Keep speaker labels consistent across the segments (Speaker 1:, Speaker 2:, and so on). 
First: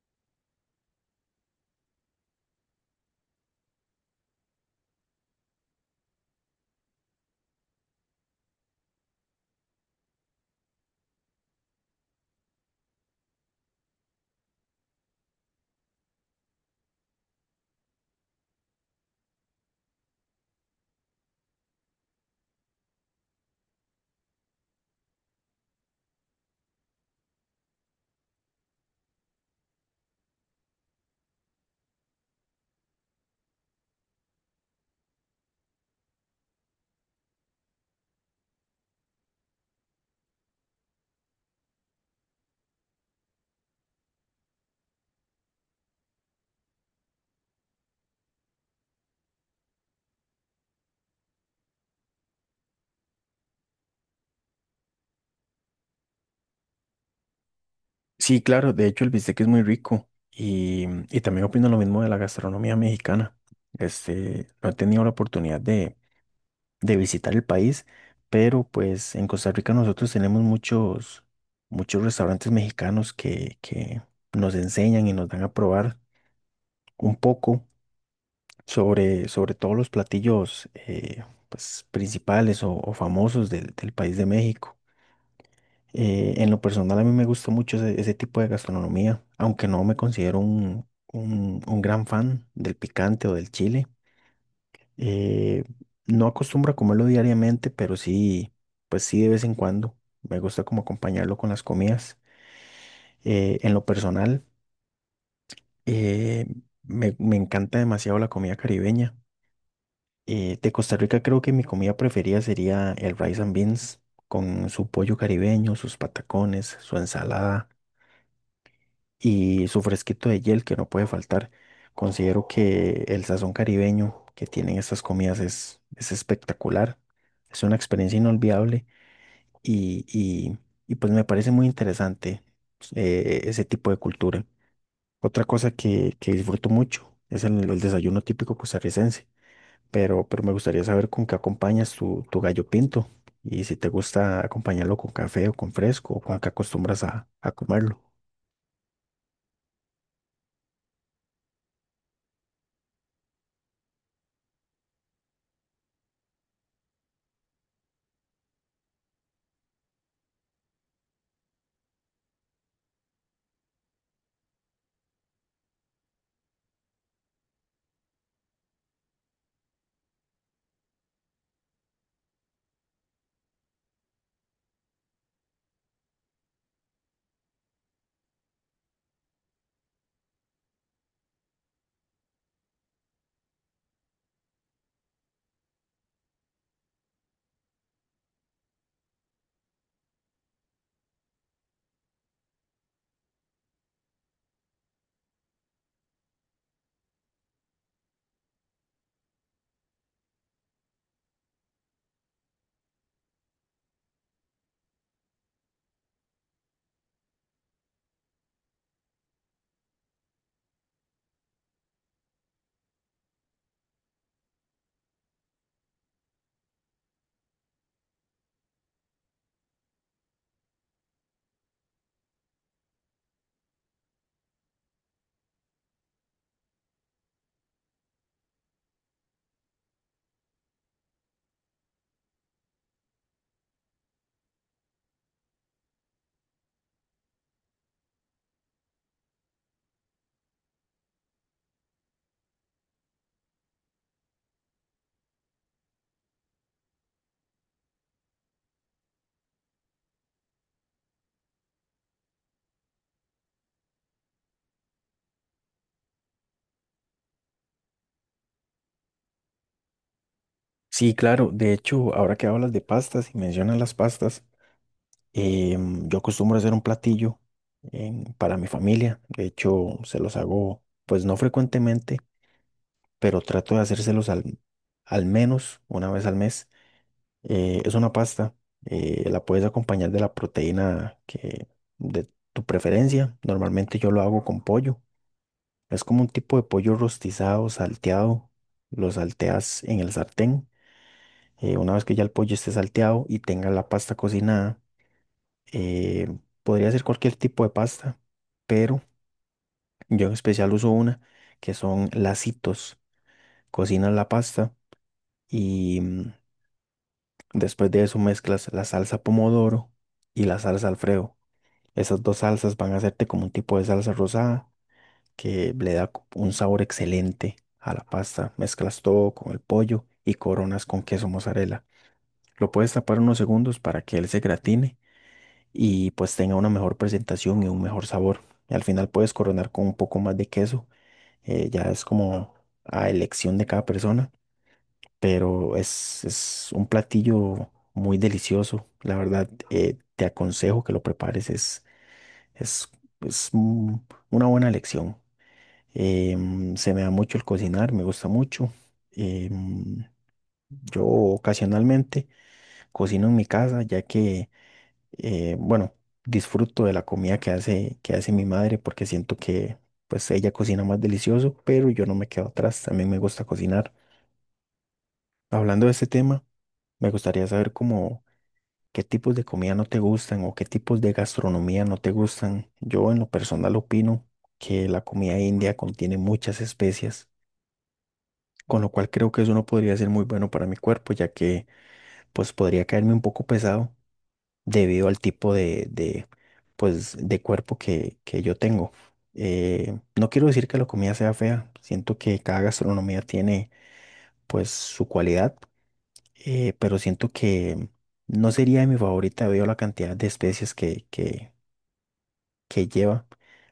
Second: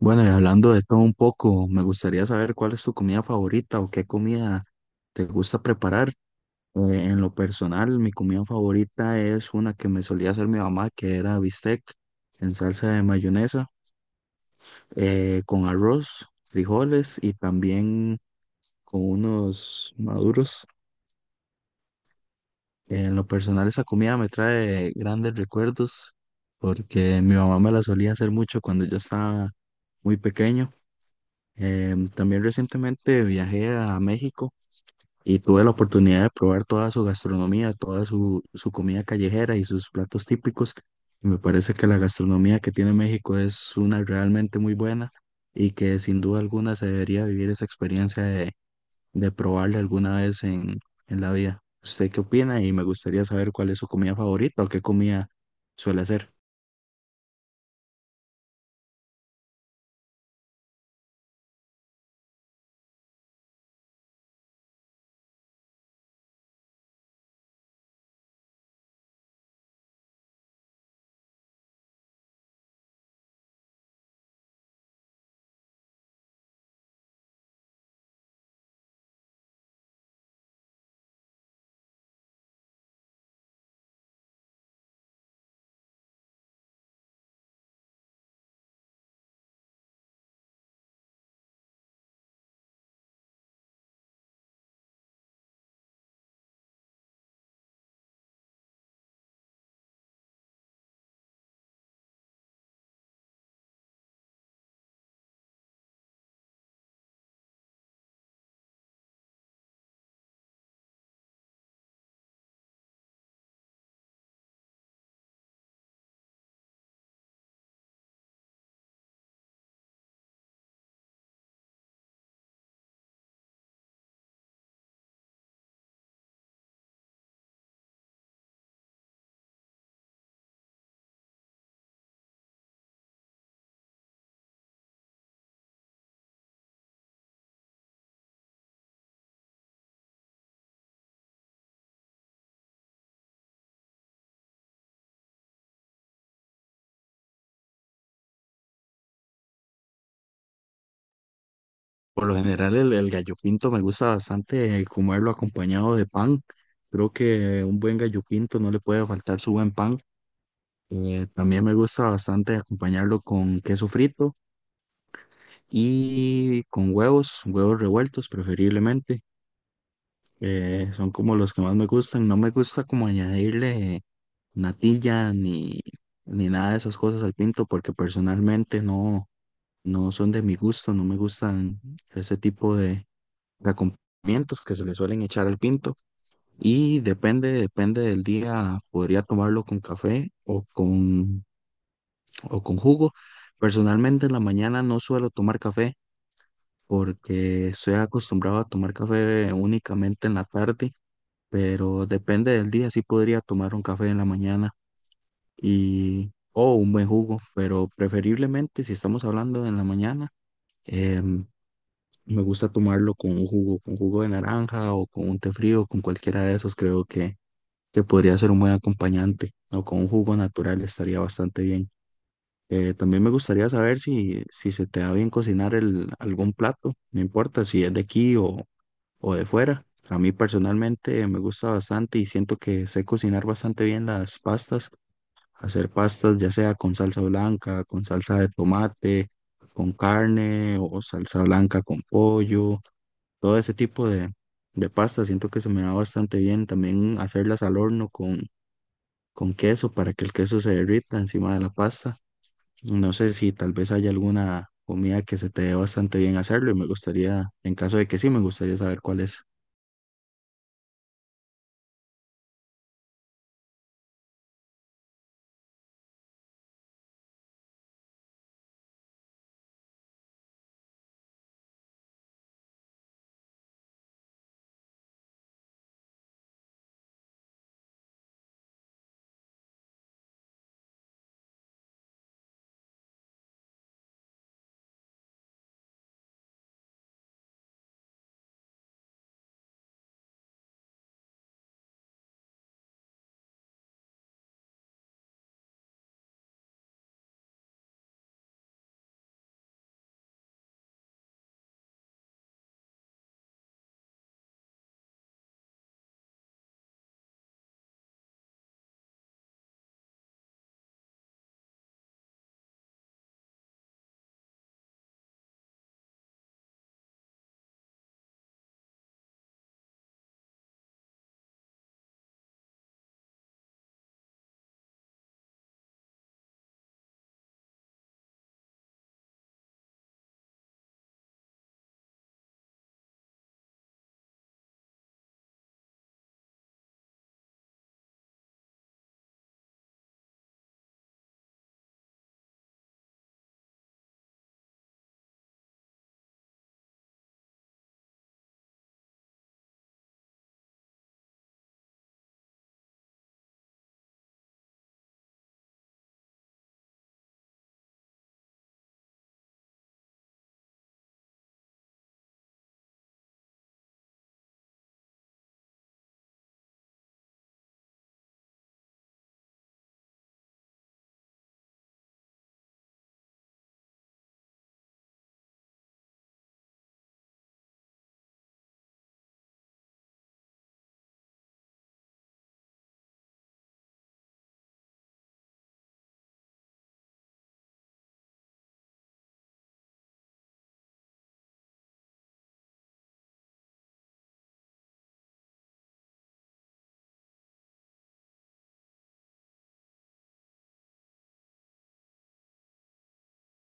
Speaker 1: Bueno, y hablando de todo un poco, me gustaría saber cuál es tu comida favorita o qué comida te gusta preparar. En lo personal, mi comida favorita es una que me solía hacer mi mamá, que era bistec en salsa de mayonesa, con arroz, frijoles y también con unos maduros. En lo personal, esa comida me trae grandes recuerdos porque mi mamá me la solía hacer mucho cuando yo estaba muy pequeño. También recientemente viajé a México y tuve la oportunidad de probar toda su gastronomía, toda su comida callejera y sus platos típicos. Y me parece que la gastronomía que tiene México es una realmente muy buena y que sin duda alguna se debería vivir esa experiencia de probarla alguna vez en la vida. ¿Usted qué opina? Y me gustaría saber cuál es su comida favorita o qué comida suele hacer.
Speaker 2: Sí, claro, de hecho el bistec es muy rico y también opino lo mismo de la gastronomía mexicana. Este, no he tenido la oportunidad de visitar el país, pero pues en Costa Rica nosotros tenemos muchos restaurantes mexicanos que nos enseñan y nos dan a probar un poco sobre todos los platillos pues, principales o famosos del país de México. En lo personal a mí me gusta mucho ese tipo de gastronomía, aunque no me considero un gran fan del picante o del chile. Eh, no acostumbro a comerlo diariamente, pero sí, pues sí de vez en cuando. Me gusta como acompañarlo con las comidas. En lo personal, eh, me encanta demasiado la comida caribeña. De Costa Rica creo que mi comida preferida sería el rice and beans con su pollo caribeño, sus patacones, su ensalada y su fresquito de hiel que no puede faltar. Considero que el sazón caribeño que tienen estas comidas es espectacular, es una experiencia inolvidable y, y- y pues me parece muy interesante ese tipo de cultura. Otra cosa que disfruto mucho es el desayuno típico costarricense, pero me gustaría saber con qué acompañas tu gallo pinto y si te gusta acompañarlo con café o con fresco o con qué acostumbras a comerlo.
Speaker 1: Por lo general, el gallo pinto me gusta bastante comerlo acompañado de pan. Creo que un buen gallo pinto no le puede faltar su buen pan. También me gusta bastante acompañarlo con queso frito y con huevos, huevos revueltos preferiblemente. Son como los que más me gustan. No me gusta como añadirle natilla ni nada de esas cosas al pinto porque personalmente no, no son de mi gusto, no me gustan ese tipo de acompañamientos que se le suelen echar al pinto y depende del día, podría tomarlo con café o con jugo. Personalmente en la mañana no suelo tomar café porque estoy acostumbrado a tomar café únicamente en la tarde, pero depende del día, sí podría tomar un café en la mañana y o un buen jugo, pero preferiblemente si estamos hablando en la mañana. em, Me gusta tomarlo con un jugo, con jugo de naranja o con un té frío, con cualquiera de esos, creo que podría ser un buen acompañante o con un jugo natural estaría bastante bien. También me gustaría saber si se te da bien cocinar el, algún plato, no importa si es de aquí o de fuera. A mí personalmente me gusta bastante y siento que sé cocinar bastante bien las pastas, hacer pastas ya sea con salsa blanca, con salsa de tomate, con carne o salsa blanca con pollo todo ese tipo de pasta. Siento que se me da bastante bien. También hacerlas al horno con queso para que el queso se derrita encima de la pasta. No sé si tal vez haya alguna comida que se te dé bastante bien hacerlo y me gustaría, en caso de que sí, me gustaría saber cuál es.
Speaker 2: Sí, claro. De hecho, ahora que hablas de pastas y mencionas las pastas, yo acostumbro hacer un platillo para mi familia. De hecho, se los hago, pues no frecuentemente, pero trato de hacérselos al menos una vez al mes. Es una pasta. La puedes acompañar de la proteína que de tu preferencia. Normalmente yo lo hago con pollo. Es como un tipo de pollo rostizado, salteado. Lo salteas en el sartén. Una vez que ya el pollo esté salteado y tenga la pasta cocinada, eh, podría ser cualquier tipo de pasta, pero yo en especial uso una que son lacitos. Cocinas la pasta y después de eso mezclas la salsa pomodoro y la salsa Alfredo. Esas dos salsas van a hacerte como un tipo de salsa rosada que le da un sabor excelente a la pasta. Mezclas todo con el pollo y coronas con queso mozzarella. Lo puedes tapar unos segundos para que él se gratine y pues tenga una mejor presentación y un mejor sabor. Y al final puedes coronar con un poco más de queso. Ya es como a elección de cada persona, pero es un platillo muy delicioso. La verdad, te aconsejo que lo prepares, es, es una buena elección. Se me da mucho el cocinar, me gusta mucho. Em, yo ocasionalmente cocino en mi casa, ya que bueno, disfruto de la comida que que hace mi madre porque siento que pues ella cocina más delicioso, pero yo no me quedo atrás, también me gusta cocinar. Hablando de este tema, me gustaría saber cómo qué tipos de comida no te gustan o qué tipos de gastronomía no te gustan. Yo en lo personal opino que la comida india contiene muchas especias, con lo cual creo que eso no podría ser muy bueno para mi cuerpo, ya que pues podría caerme un poco pesado debido al tipo de, pues, de cuerpo que yo tengo. No quiero decir que la comida sea fea, siento que cada gastronomía tiene pues su cualidad, pero siento que no sería mi favorita debido a la cantidad de especies que lleva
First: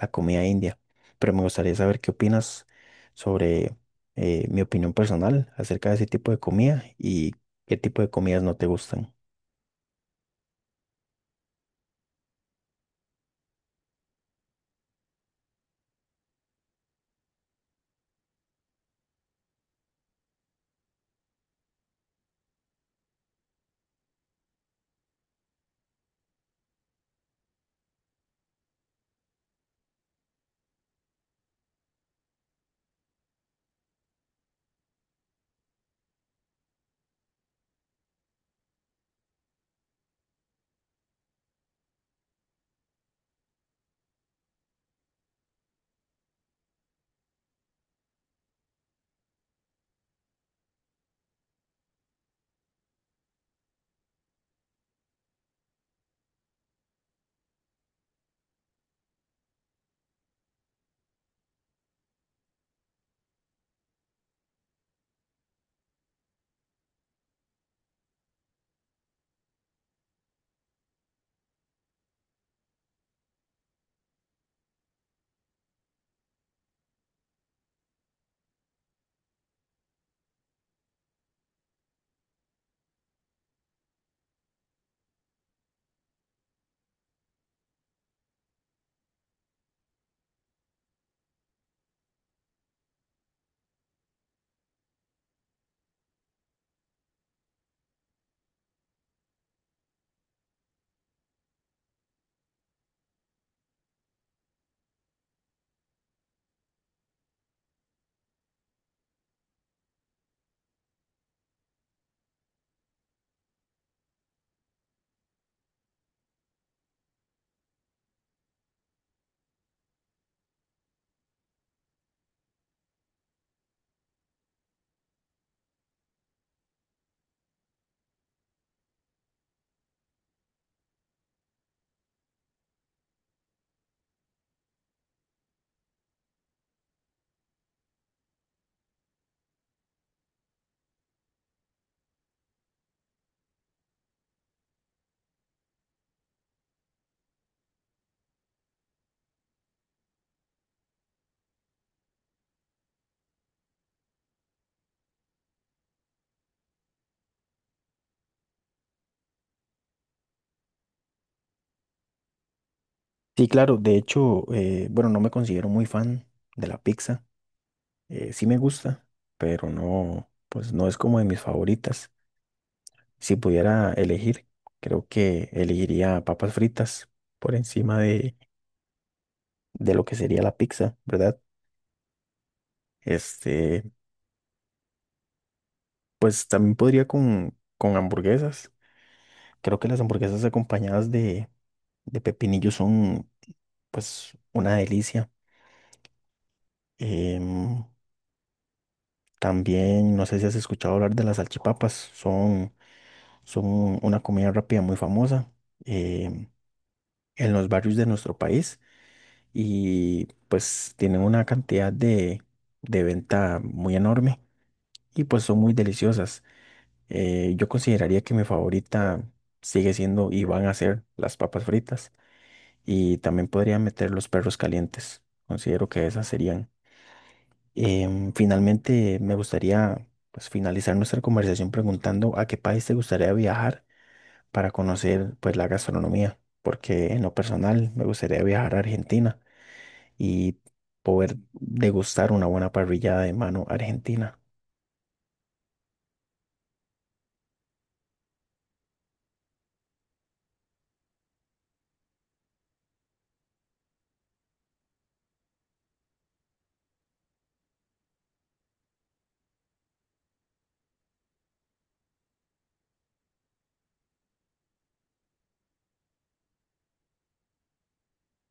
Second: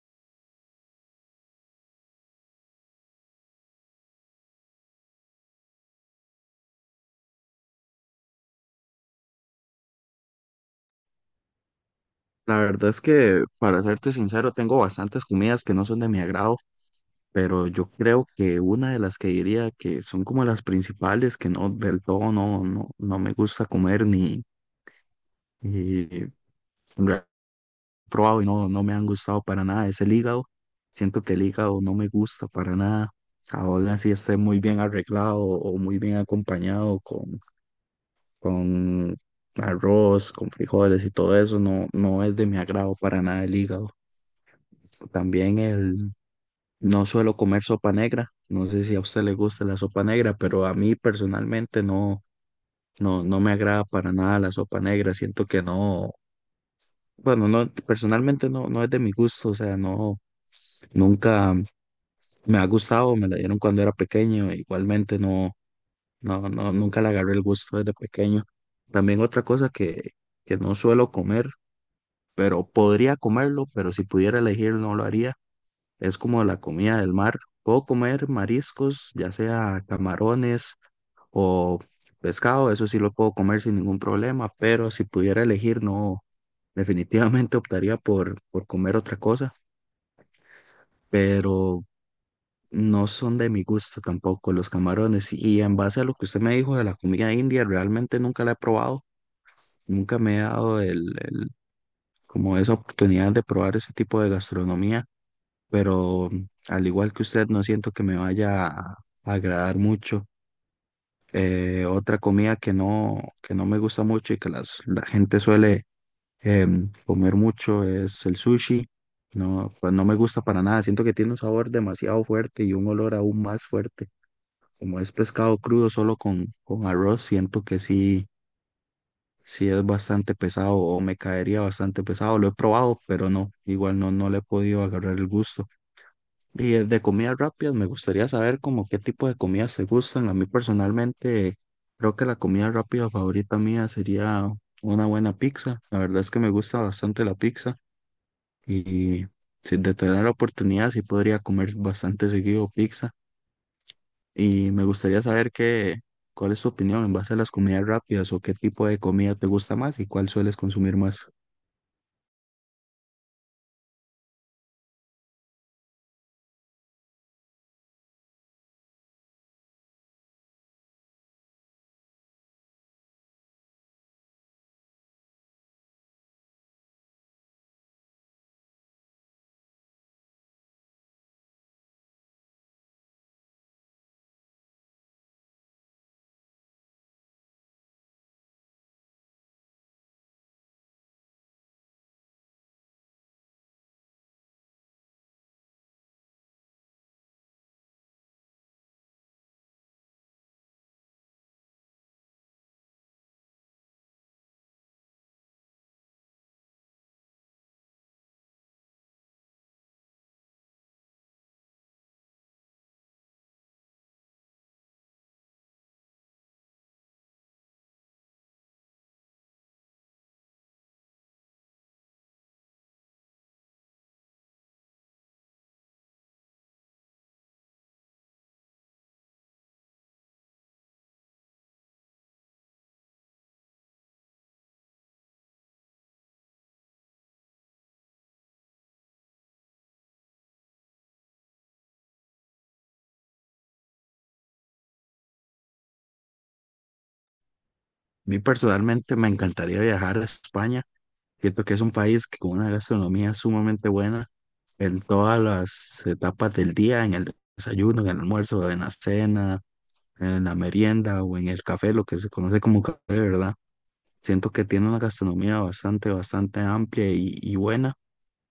Speaker 2: la comida india. Pero me gustaría saber qué opinas sobre mi opinión personal acerca de ese tipo de comida y qué tipo de comidas no te gustan.
Speaker 1: La verdad es que, para serte sincero, tengo bastantes comidas que no son de mi agrado, pero yo creo que una de las que diría que son como las principales, que no del todo no, no, no me gusta comer ni, y probado y no, no me han gustado para nada. Es el hígado. Siento que el hígado no me gusta para nada. Ahora sí esté muy bien arreglado o muy bien acompañado con arroz, con frijoles y todo eso. No, no es de mi agrado para nada el hígado. También el... No suelo comer sopa negra. No sé si a usted le gusta la sopa negra, pero a mí personalmente no, no, no me agrada para nada la sopa negra. Siento que no, bueno, no, personalmente no, no es de mi gusto, o sea, no, nunca, me ha gustado, me la dieron cuando era pequeño, igualmente no, no, no, nunca le agarré el gusto desde pequeño. También otra cosa que no suelo comer, pero podría comerlo, pero si pudiera elegir no lo haría, es como la comida del mar. Puedo comer mariscos, ya sea camarones o pescado, eso sí lo puedo comer sin ningún problema, pero si pudiera elegir no, definitivamente optaría por comer otra cosa, pero no son de mi gusto tampoco los camarones. Y en base a lo que usted me dijo de la comida india, realmente nunca la he probado. Nunca me he dado como esa oportunidad de probar ese tipo de gastronomía. Pero mm, al igual que usted, no siento que me vaya a agradar mucho. Otra comida que no me gusta mucho y que la gente suele comer mucho es el sushi. No, pues no me gusta para nada. Siento que tiene un sabor demasiado fuerte y un olor aún más fuerte. Como es pescado crudo solo con arroz, siento que sí, sí es bastante pesado o me caería bastante pesado. Lo he probado, pero no, igual no, no le he podido agarrar el gusto. Y de comidas rápidas, me gustaría saber como qué tipo de comidas te gustan. A mí personalmente, creo que la comida rápida favorita mía sería una buena pizza. La verdad es que me gusta bastante la pizza y si de tener la oportunidad, sí podría comer bastante seguido pizza. Y me gustaría saber cuál es tu opinión en base a las comidas rápidas o qué tipo de comida te gusta más y cuál sueles consumir más.
Speaker 2: Sí, claro, de hecho, bueno, no me considero muy fan de la pizza. Eh, sí me gusta, pero no, pues no es como de mis favoritas. Si pudiera elegir, creo que elegiría papas fritas por encima de lo que sería la pizza, ¿verdad? Este, pues también podría con hamburguesas. Creo que las hamburguesas acompañadas de pepinillo son, pues, una delicia. Em, También, no sé si has escuchado hablar de las salchipapas, son son una comida rápida muy famosa eh, en los barrios de nuestro país y pues tienen una cantidad de venta muy enorme y pues son muy deliciosas. Yo consideraría que mi favorita sigue siendo y van a ser las papas fritas y también podría meter los perros calientes. Considero que esas serían. Finalmente me gustaría pues finalizar nuestra conversación preguntando a qué país te gustaría viajar para conocer pues la gastronomía, porque en lo personal me gustaría viajar a Argentina y poder degustar una buena parrillada de mano argentina.
Speaker 1: A mí personalmente me encantaría viajar a España. Siento que es un país que con una gastronomía sumamente buena en todas las etapas del día, en el desayuno, en el almuerzo, en la cena, en la merienda o en el café, lo que se conoce como café, ¿verdad? Siento que tiene una gastronomía bastante amplia y buena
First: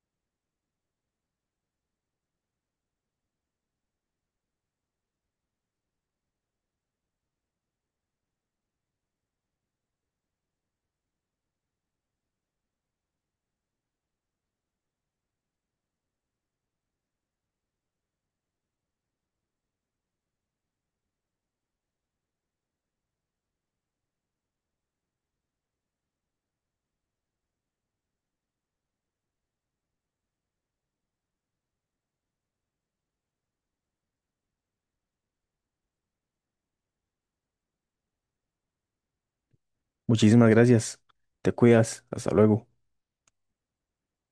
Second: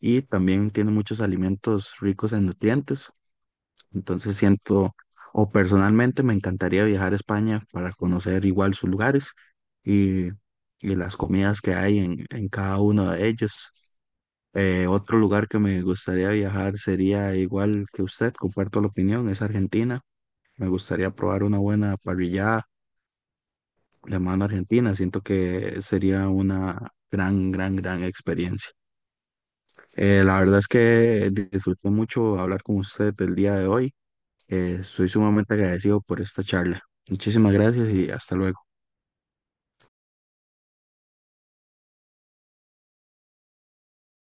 Speaker 1: y también tiene muchos alimentos ricos en nutrientes. Entonces siento, o personalmente me encantaría viajar a España para conocer igual sus lugares y, y las comidas que hay en cada uno de ellos. Otro lugar que me gustaría viajar sería igual que usted, comparto la opinión, es Argentina. Me gustaría probar una buena parrillada de mano argentina. Siento que sería una gran experiencia. La verdad es que disfruté mucho hablar con usted el día de hoy. Soy sumamente agradecido por esta charla. Muchísimas gracias y hasta luego.
Speaker 2: Muchísimas gracias. Te cuidas. Hasta luego.